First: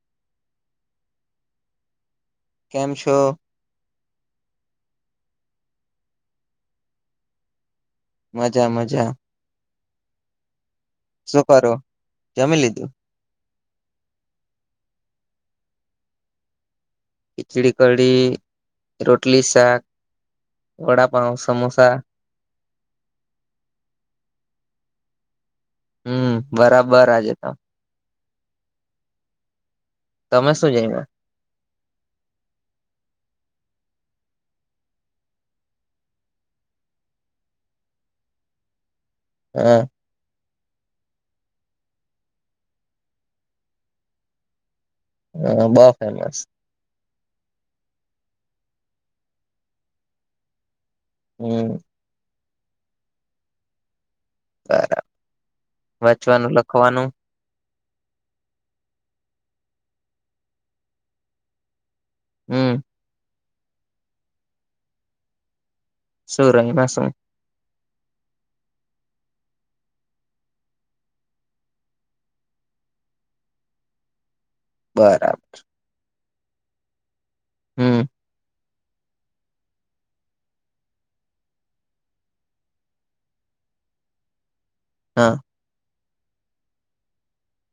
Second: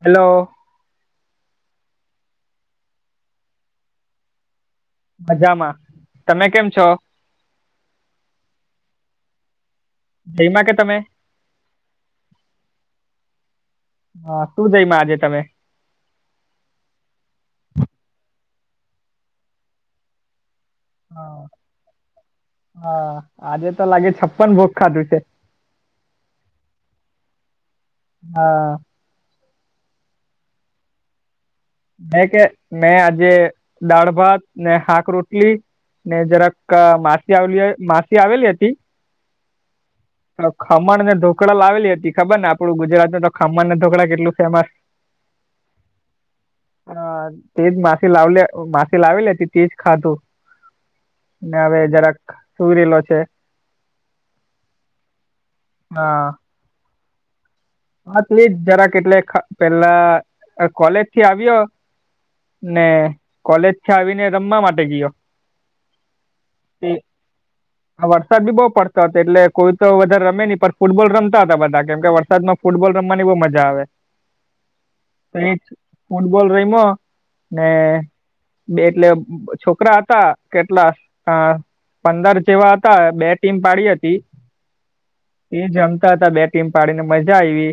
Hello. કેમ છો? મજામાં. તમે કેમ છો? મજા મજા જયમાં કે તમે? શું કરો? જમી લીધું. હા સુુ જમ્યા આજે તમે? ખિચડી કઢી, રોટલી શાક, વડાપાઉ, હા સમોસા હા આજે તો લાગે છપ્પન ભોગ ખાધું છે. હમ બરાબર આજે ત હા. તમે શું જયમા? મે કે મેં આજે દાળ ભાત ને હાક રોટલી ને જરાક માસી આવેલી માસી આવેલી હતી હ. તો ખમણ ને ઢોકડા લાવેલી હતી ખબર ને આપડું ગુજરાતમાં તો ખમણ ઢોકળા કેટલું ફેમસ હ બો ફેમસ હ તે જ માસી લાવલે માસી લાવેલી હતી તેજ ખાધુ ને હમ્મ હવે જરાક સુઈ રેલો છે. બરા હા વચવાનું લખવાનું [unintelligible] જરાક એટલે પેલા કોલેજ થી આવ્યો હમ્મ ને કોલેજથી આવીને રમવા માટે ગીય શું રયમાં શું? આ વરસાદ બી બો પડતો હતો એટલે કોઈ તો વધારે રમે ની પણ ફૂટબોલ રમતા હતા બધા કેમ કે વરસાદમા ફૂટબોલ રમવાની બો મજા આવે બરાબર. [unintelligible] ફૂટબોલ રમમો ને હમ્મ બે એટલે છોકરા હતા કેટલા આ પંદર જેવા હતા બે ટીમ પાડી હતી હા. એ જમતા હતા બે ટીમ પાડીને મજા આયવી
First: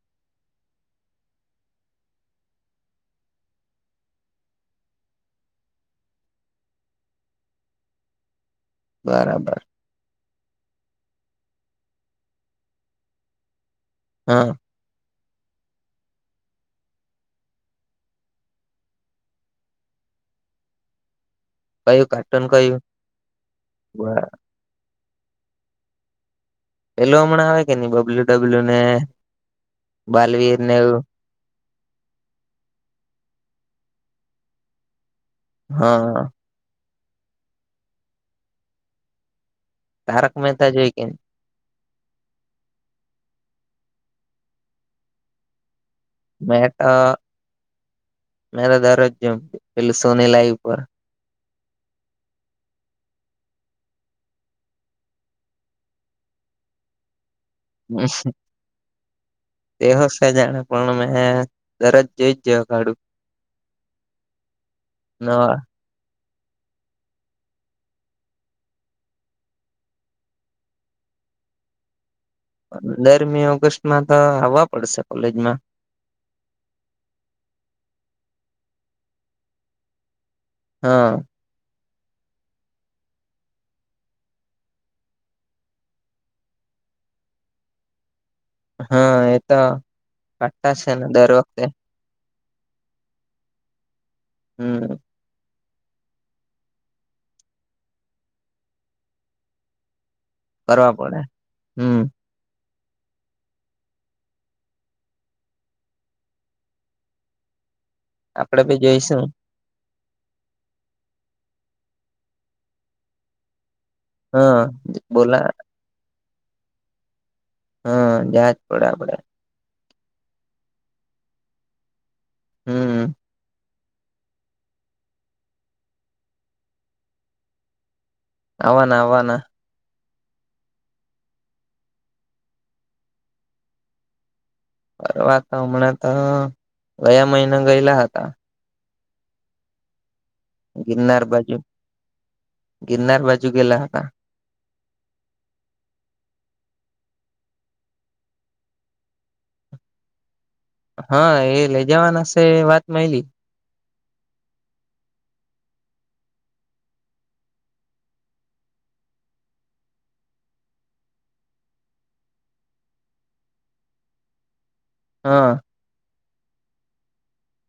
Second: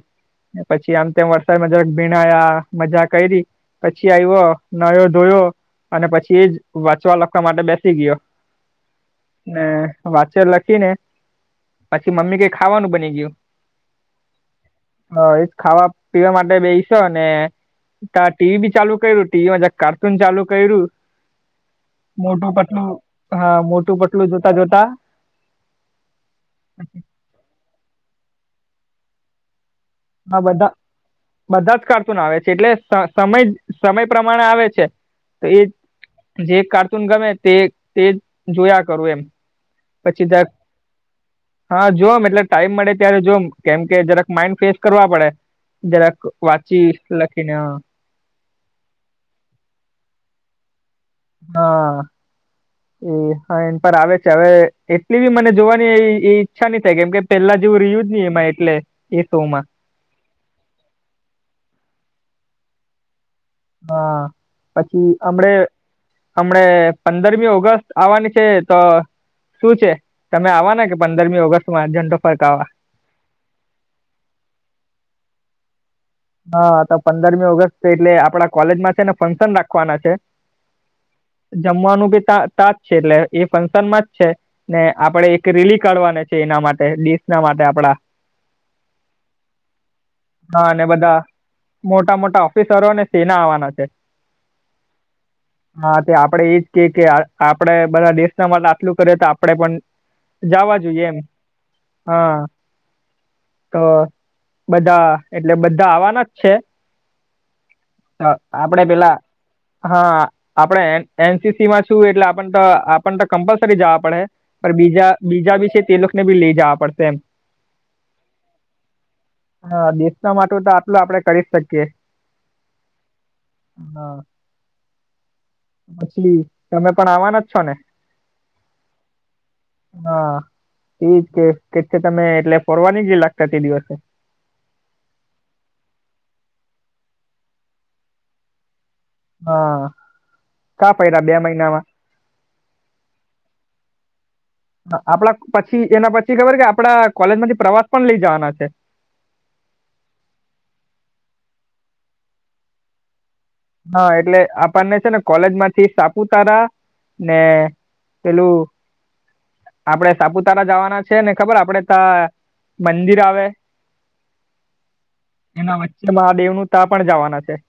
પછી આમ તેમ વરસાદમાં જરાક ભીનાયા મજા કયરી પછી આયવ નાયો ધોયો અને પછી એ જ વાંચવા લખવા માટે બેસી ગયો બરાબર. ને વાચર લખી ને પછી મમ્મી કેઈ ખાવાનું બની ગયું હા. હ એજ ખાવા પીવા માટે બેયશો ને તા ટીવી બી ચાલુ કર્યું ટીવીમાં જક કાર્ટૂન ચાલુ કર્યું કયું કાર્ટૂન મોટું કયું? પટલું હા મોટું બરા પટલું જો તા જો તા હમણાં આવે કે ની બબલ્યુ ડબલ્યુ ને હા બાલવીર બધા નેવું? બધા જ કાર્ટુન આવે છે, એટલે સ સમય સમય પ્રમાણે આવે છે, એ હા જે કાર્ટૂન ગમે તે તે જોયા કરું એમ પછી તારક જરાક મહેતા જોઈ કે હા જોમ એટલે ટાઈમ મળે ત્યારે જોમ કેમ કે જરાક માઇન્ડ ફ્રેશ કરવા પડે જરાક મે વાંચી તો લખીને હા મે તો દરરોજ જોમ પેલુ સોની લાઈવ પર અ એ હા એન પર આવે છે, હવે એટલી બી મને જોવાની એ ઈચ્છા નહીં થાય કેમ કે પેલા જેવું રહ્યું જ નહી એમાં એટલે એ સોમાં- તે હશે જાણે પણ મેં દરરોજ જોઈ જ જ્યો કાડું હા પછી હમડે નવા હમણે પંદરમી ઓગસ્ટ આવવાની છે. તો? શું છે, તમે આવા ને કે પંદરમી ઓગસ્ટમાં ઝંડો ફરકાવા પદરમી ઓગસ્ટમાં તો આવવા પડશે કોલેજમાં હા તો પંદરમી ઓગસ્ટ એટલે આપડા કોલેજમાં છે, ને ફંક્શન રાખવાના છે. હ. જમવાનું બી તા તાજ છે, એટલે એ ફંક્શનમાં જ છે. ને આપડે એક રેલી કાઢવાને છે, એના માટે દેશ ના માટે આપડા હા એ તો હા કટ્ટા અને છે ને બધા દર વખતે- મોટા મોટા ઓફિસરોને સેના આવવાના છે. હમ હા તે આપડે એજ કે કે આપણેે બધા દેશનામાં દાખલું કરે તો આપડે પણ જવા કરવા જોઈએ એમ પડે હમ હા તો બધા એટલે બધા આવવાના જ છે તો ભી આપડે પેલા જોઈશું હા આપડે એનસીસી માં છું એટલે આપણ તો આપણ તો કમ્પલ જવા પડે હા બીજા બોલા બીજા વિશે તે લોકોને બી લઈ જવા પડશે એમ હા જાવાજ પડે આપડે હા દેશના માટે તો આટલું આપડે કરી જ શકીએ. હમ હા માછલી તમે પણ આવવાના જ છો ને આવના આવના હા એજ કે કે છે તમે એટલે ફરવાની ગેલા તે દિવસે ફરવા તો હમણાં તો ગયા મહિના ગયેલા હતા હા કા ગિરનાર ફર્યા બે બાજુ મહિનામાં ગિરનાર બાજુ ગેલા હતા આપડા પછી એના પછી ખબર કે આપડા કોલેજ માંથી પ્રવાસ પણ લઈ જવાના છે. હા એ લઈ જવાના શે અ એ વાત મયલી હા એટલે આપણને છે ને કોલેજ માંથી સાપુતારા ને? હેલો. આપડે સાપુતારા જવાના છે ને ખબર આપડે ત્યા મંદિર આવે. હા. વચ્ચે મહાદેવ નું ત્યાં પણ જવાના છે.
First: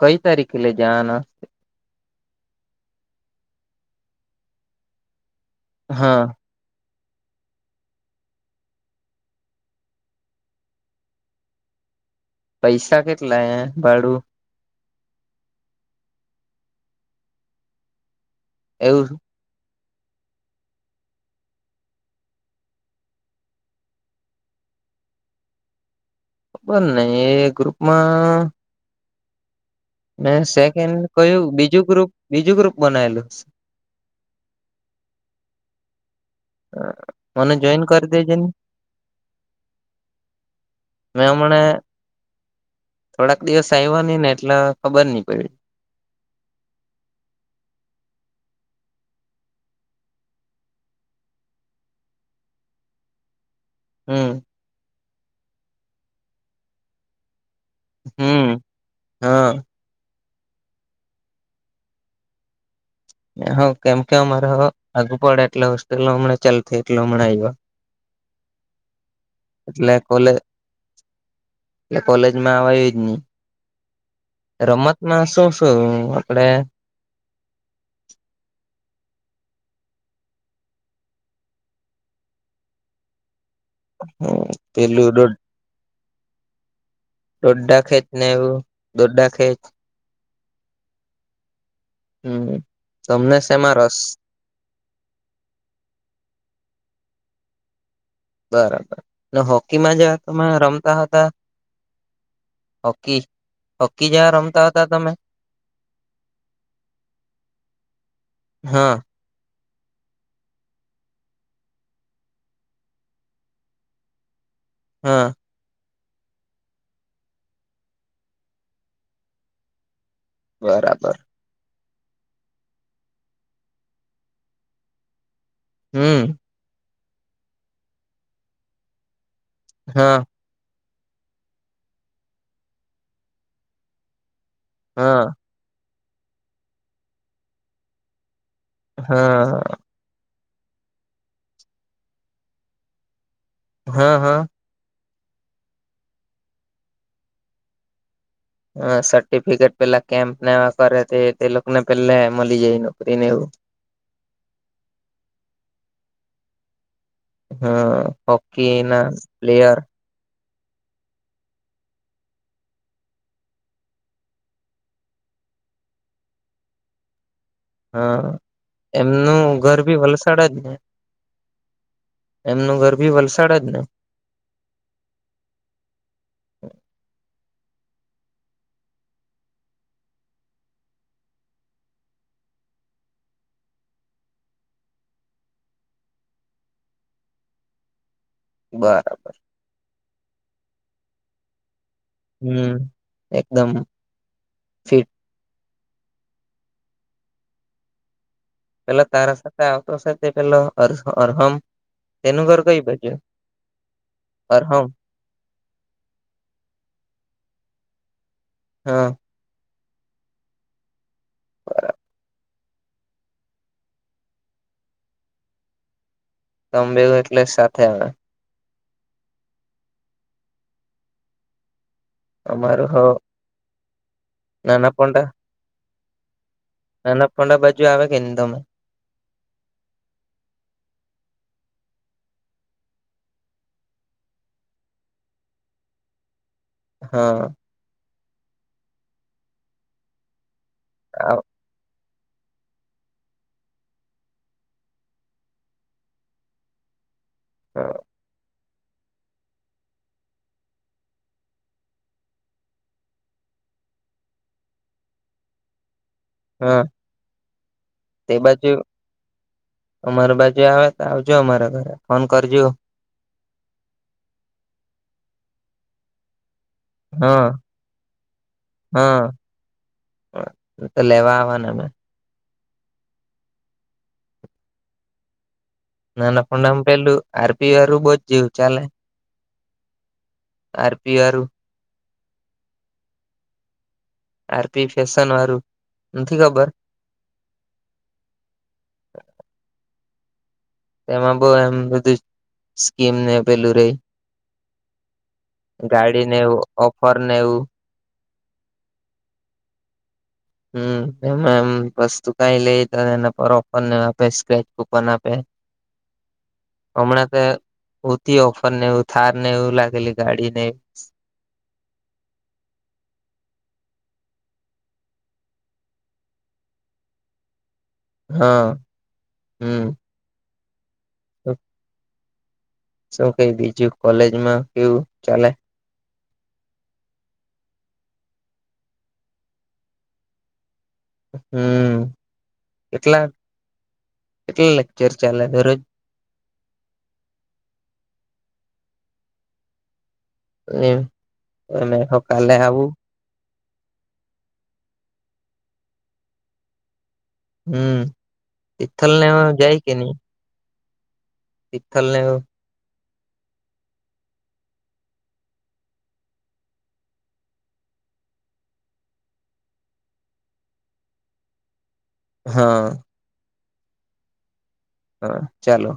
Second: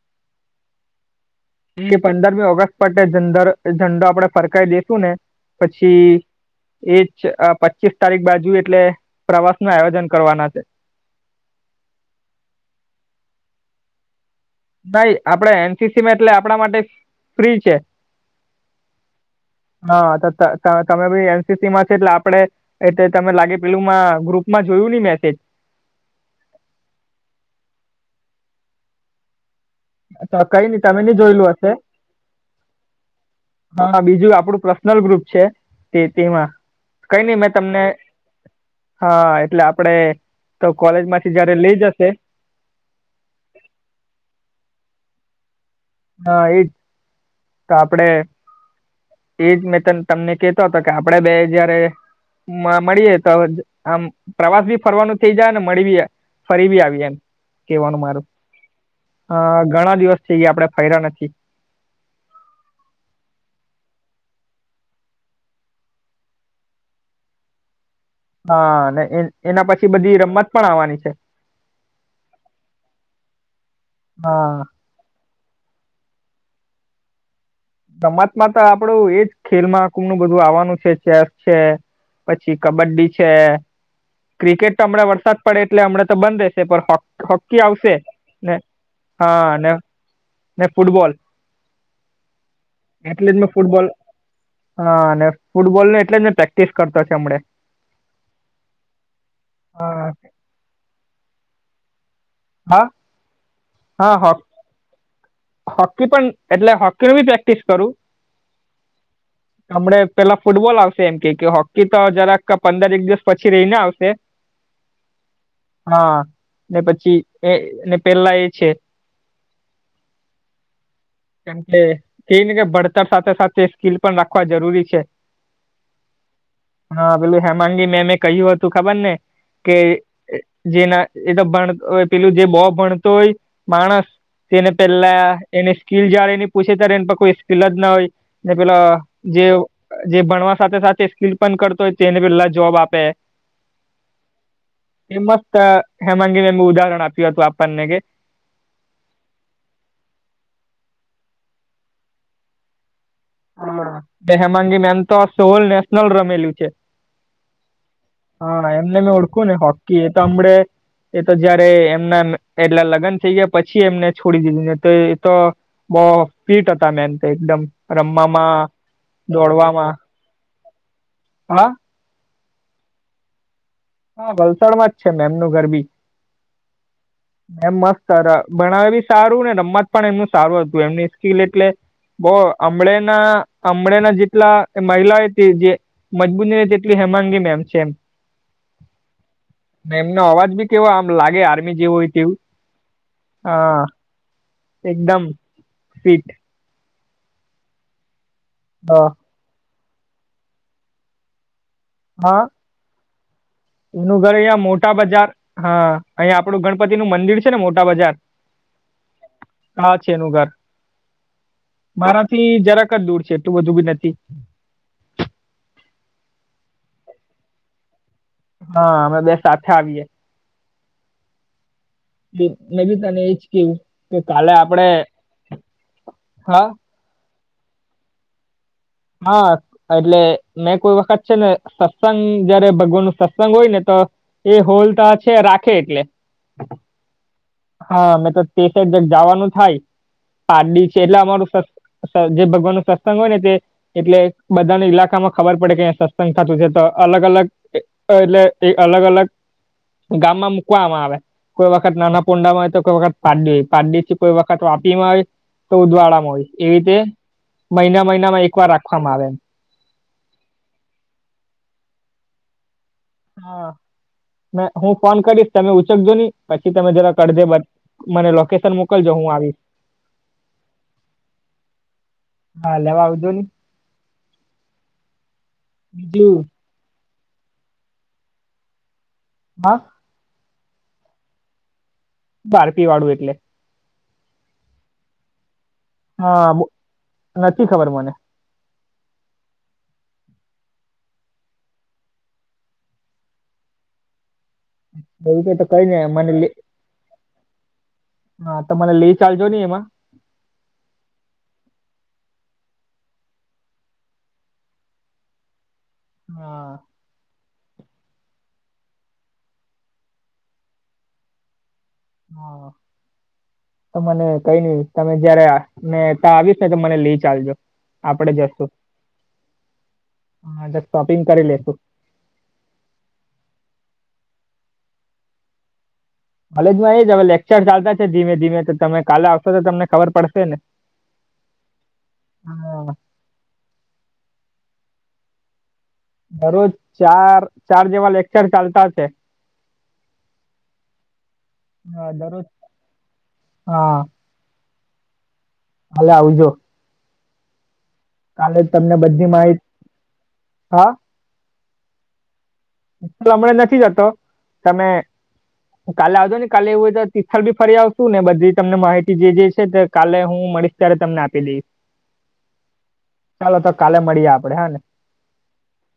કઈ તારીખે લ જના. પંદરમી ઓગસ્ટ માટે ઝર ઝંડો આપડે ફરકાઈ દેસું ને પછી. હા એજ પચીસ તારીખ બાજુ એટલે પ્રવાસ નું આયોજન કરવાના છે. પૈસા કેટલા એ ભાડું. નઈ આપડે એનસીસીમાં એટલે આપણા માટે ફ્રી છે. એવું. હા તમે બી એનસીસી માં છ એટલે આપડે. એટ તમે લાગે પેલું મા ગ્રુપ માં જોયું ને મેસેજ. બબર નહી એ ગ્રુપમાં. મે કઈ નઈ સેકન્ડ તમે નઈ કું જોયેલું હશે બીજું ગ્રુપ બીજું ગ્રુપ બનાવેલું. હા બીજું આપણું પર્સનલ ગ્રુપ છે. તે તેમાં કઈ નહી મેં મને તમને. જોઈન કરી દેજે ને હા એટલે આપડે તો કોલેજ મેં માંથી જયારે લઈ હમણાં જશે. થોડાક દિવસ આવ્યા ન ને એટલે ખબર નહિ પડી. હા એજ તો આપડે. એજ મેં ત તમને કતો હતો કે આપડે બે જયારે મળીએ તો. આમ હમ પ્રવાસ ભી ફરવાનું થઇ જાય ને મળી બી ફરી બી આવી એમ. કેવાનું મારું હમ હા ઘણા દિવસ થ આપડે ફરર્યા નથી. હ કેમ કે અમાર આગુ પડે એટલે હોસ્ટલ હમણા ચાલુ થઈ એટલે હમણા આવયા. [inaudible] હા અને એ એના પછી બધી કોલે રમત પણ આવવાની છે. એટલે કોલેજમાં આવવાયજ નહી. હા. રંમતમાં શું શું આપડે રમત માં તો આપડું એજ ખેલમાં કુમનું બધું આવવાનું છે ચેસ છે પછી કબડ્ડી છે ક્રિકેટ તો હમણાં પેલું વરસાદ પડે એટલે હમણા તો બંધ રહેશે પણ હો હોકી દોડા આવશે ખેંચ ને એવું દોડા ખેંચ હા ને ને ફૂટબોલ. હમ એટલે તમને જ મેં શેમાં ફૂટબોલ રસ? હા અને ફૂટબોલ નને એટલે જ ને પ્રેક્ટિસ કરતો છે હમણે. બરાબર હોકીમાં જે હા તમે રમતા હતા? હા હોકી હોકી હા હો જ્યાં રમતા હતા તમે? હોકી પણ એટલે હોકી ની બી પ્રેક્ટિસ કરું. [inaudible] હમણે પેલા ફૂટબોલ આવશે એમ કે કે હોકી તો જરાક પંદર એક દિવસ પછી રહીને આવશે. હા. હા ને પછી એ ને પેલા એ છે. બરાબર. કારકે એ ને કે ભણતા સાથે સાથે સ્કીલ પણ રાખવા જરૂરી છે. હમ. હા પેલું હેમાંગી મેમે કહ્યું હતું ખબર ને કે હા જેના એ તો ભણ પેલું જે બો ભણતો હોય માણસ તેને પેલા હા એની સ્કીિલ જય્યારે એની પૂછે ત્યારે એ પર કોઈ સ્કીિલ જ ના હોય ને પેલા જે હા જે ભણવા સાથે સાથે સ્કીલ પણ કરતો હોય તો તેને પેલા જોબ આપે. હા, હા. એ મસ્ત હેમનજીને એ ઉદાહરણ આપ્યું હતું આપણને કે હ સર્ટિફિકેટ પેલા કેમ્પ. એવા કરે તે તે લોકોને પેલા મળી જાય નોકરીને એવું. હેમાંગી મેમ તો સોલ નેશનલ રમેલી છે. હા હા હોકી એમને ના મેં ઓળખું ને પ્લેયર હોકી એ તો હડે એ તો જયારે એમના એટલા લગ્ન થઈ ગયા પછી એમને છોડી દીધું તો એ તો બહુ ફીટ હતા મેમ એકદમ રમવામાં દોડવામાં. વલસાડા જ ને. હા. એમનું ઘર ભી વલસાડ જ ને? હા વલસાડમાં જ છે મેમ એમનું ઘર બી. [inaudible] એમ મસ્ત ભણાવે બી સારું ને રમત પણ એમનું સારું હતું એમની સ્કીલ એટલે બહું હમળે ના હમળે ના જેટલા મહિલા હતી જે મજબૂતી તેટલી હેમાંગી મેમ છે એમ. બરાબર. મેમ્ અવાજ બી કેવો આમ લાગે આર્મી જેવો હોય. તેવું હમ એકદમ. હા ફિટ એકદમ ફીટ. હ પેલા તારા સાથે આવતો છે તે પેલો અરહમ હા તેનું ઘર કઈ બાજું? એનું ઘર અહિયાયા મોટા બજાર હા અહીંયા આપડું ગણપતિ નું મંદિર છે ને મોટા બજાર હા. હા છે એનું ઘર મારાથી જરાક દૂર છે એટલું બધું બી નથી. [unintelligible] એટલે સાથે આવે. હા અમે બે સાથે આવીએ. મેં અમારું હ બી તને એજ કેવું કે કાલે આપડે નાના પોંડા હા નાના પણડા બાજુ આવે કે ને તમે હા. એટલે મેં કોઈ વખત છે ને સત્સંગ જયારે ભગવાન નું સત્સંગ હોય ને તો એ હોલ તો છે રાખે એટલે. હા. હા મેં તો તે સાઈ જવાનું થાય આરડી છે એટલે અમારું સ અત્યારે જે ભગવાનનું સત્સંગ હોય ને તે એટલે બધાને ઈલાકામાં ખબર પડે કે સત્સંગ ખાતું છે તો અલગ અલગ એટલે એ અલગ અલગ ગામમાં મુકવામાં આવે. કોઈ વખત નાના પુંડા માં હોય તો કોઈ વખત પાડી હોય પાારડી કોઈ વખત વાપીમાં હોય તો ઉદવાળામાં હોય એવી હા રીતે મહિના મહિનામાં એક વાર રાખવામાં આવે એમ. અમાર બાજુ આવે તો આવજો અમારા ઘરે ફોન કરજો. હા મે હું ફોન કરીશ તમે ઉચકજો નહી. પછી તમે જરા કરડજે હા મને લોકેશન મોકલજો હા હું આવીશ. તો લેવા આવવાને અમે. હા લેવા આવજો ને બીજું નાનાકુંડામાં પેલું આરપી વારું બહુ જ જેવું ચાલે. હા. આરપી વાળુ બારપી વાળું એટલે? આરપી ફેશન વાડુ. હા નથી ખબર મને. એમાં બહું એમ બધું સ્કીમ ને પેલું રહી. એ તો કરીને ગાડી મને ને લે એવું ઓફર ને એવું હા ત મને લે ચાલજો ને એમાં. હમ્મ એમાં એમ વસ્તુ કઈ લઈ તો એના પર ઓપન આપે સ્કેચ કુપન આપે. [unintelligible] હા. હમણાં તો ઉતી ઓફર ને એવું થાર ને એવું લાગેલી ગાડી ને. હા. તો મને કઈ નઈ તમે જયારેને ત્યા આવીશ ને તો મને લઈ ચાલજો. આપણે જશું હા હમ્મ. હા શોપિંગ કરી લેેશું. શું કઈ બીજું કોલેજમાં કેવું ચાલે. કોલેજ માં એ જ હવે લેક્ચર ચાલતા છે ધીમે ધીમે તો તમે કાલે આવશો તો તમને ખબર પડશે ને. હમ્મ હા એટલા એટલા લેક્ચર ચાલે દરરોજ. દરરોજ ચાર ચાર જેવા લેક્ચર ચાલતા હશે. તમે હા દરરોજ સકાલે આવુ. હા. કાલે આવજો. હમ્મ. કાલે તમને બધી માહિત હા. શીખ ને હું. હમણા નથી જતો તમે. કાલે આવજો ને કાલે એવું હોય તો તિથલ બી ફરી આવશું ને બધી તમને માહિતી જે જે છે કાલે હું મળીશ. ત્યારે તમને આપી દઈશ. હા. ચાલો તો કાલે મળીએ આપડે હા ને. હા ચાલો.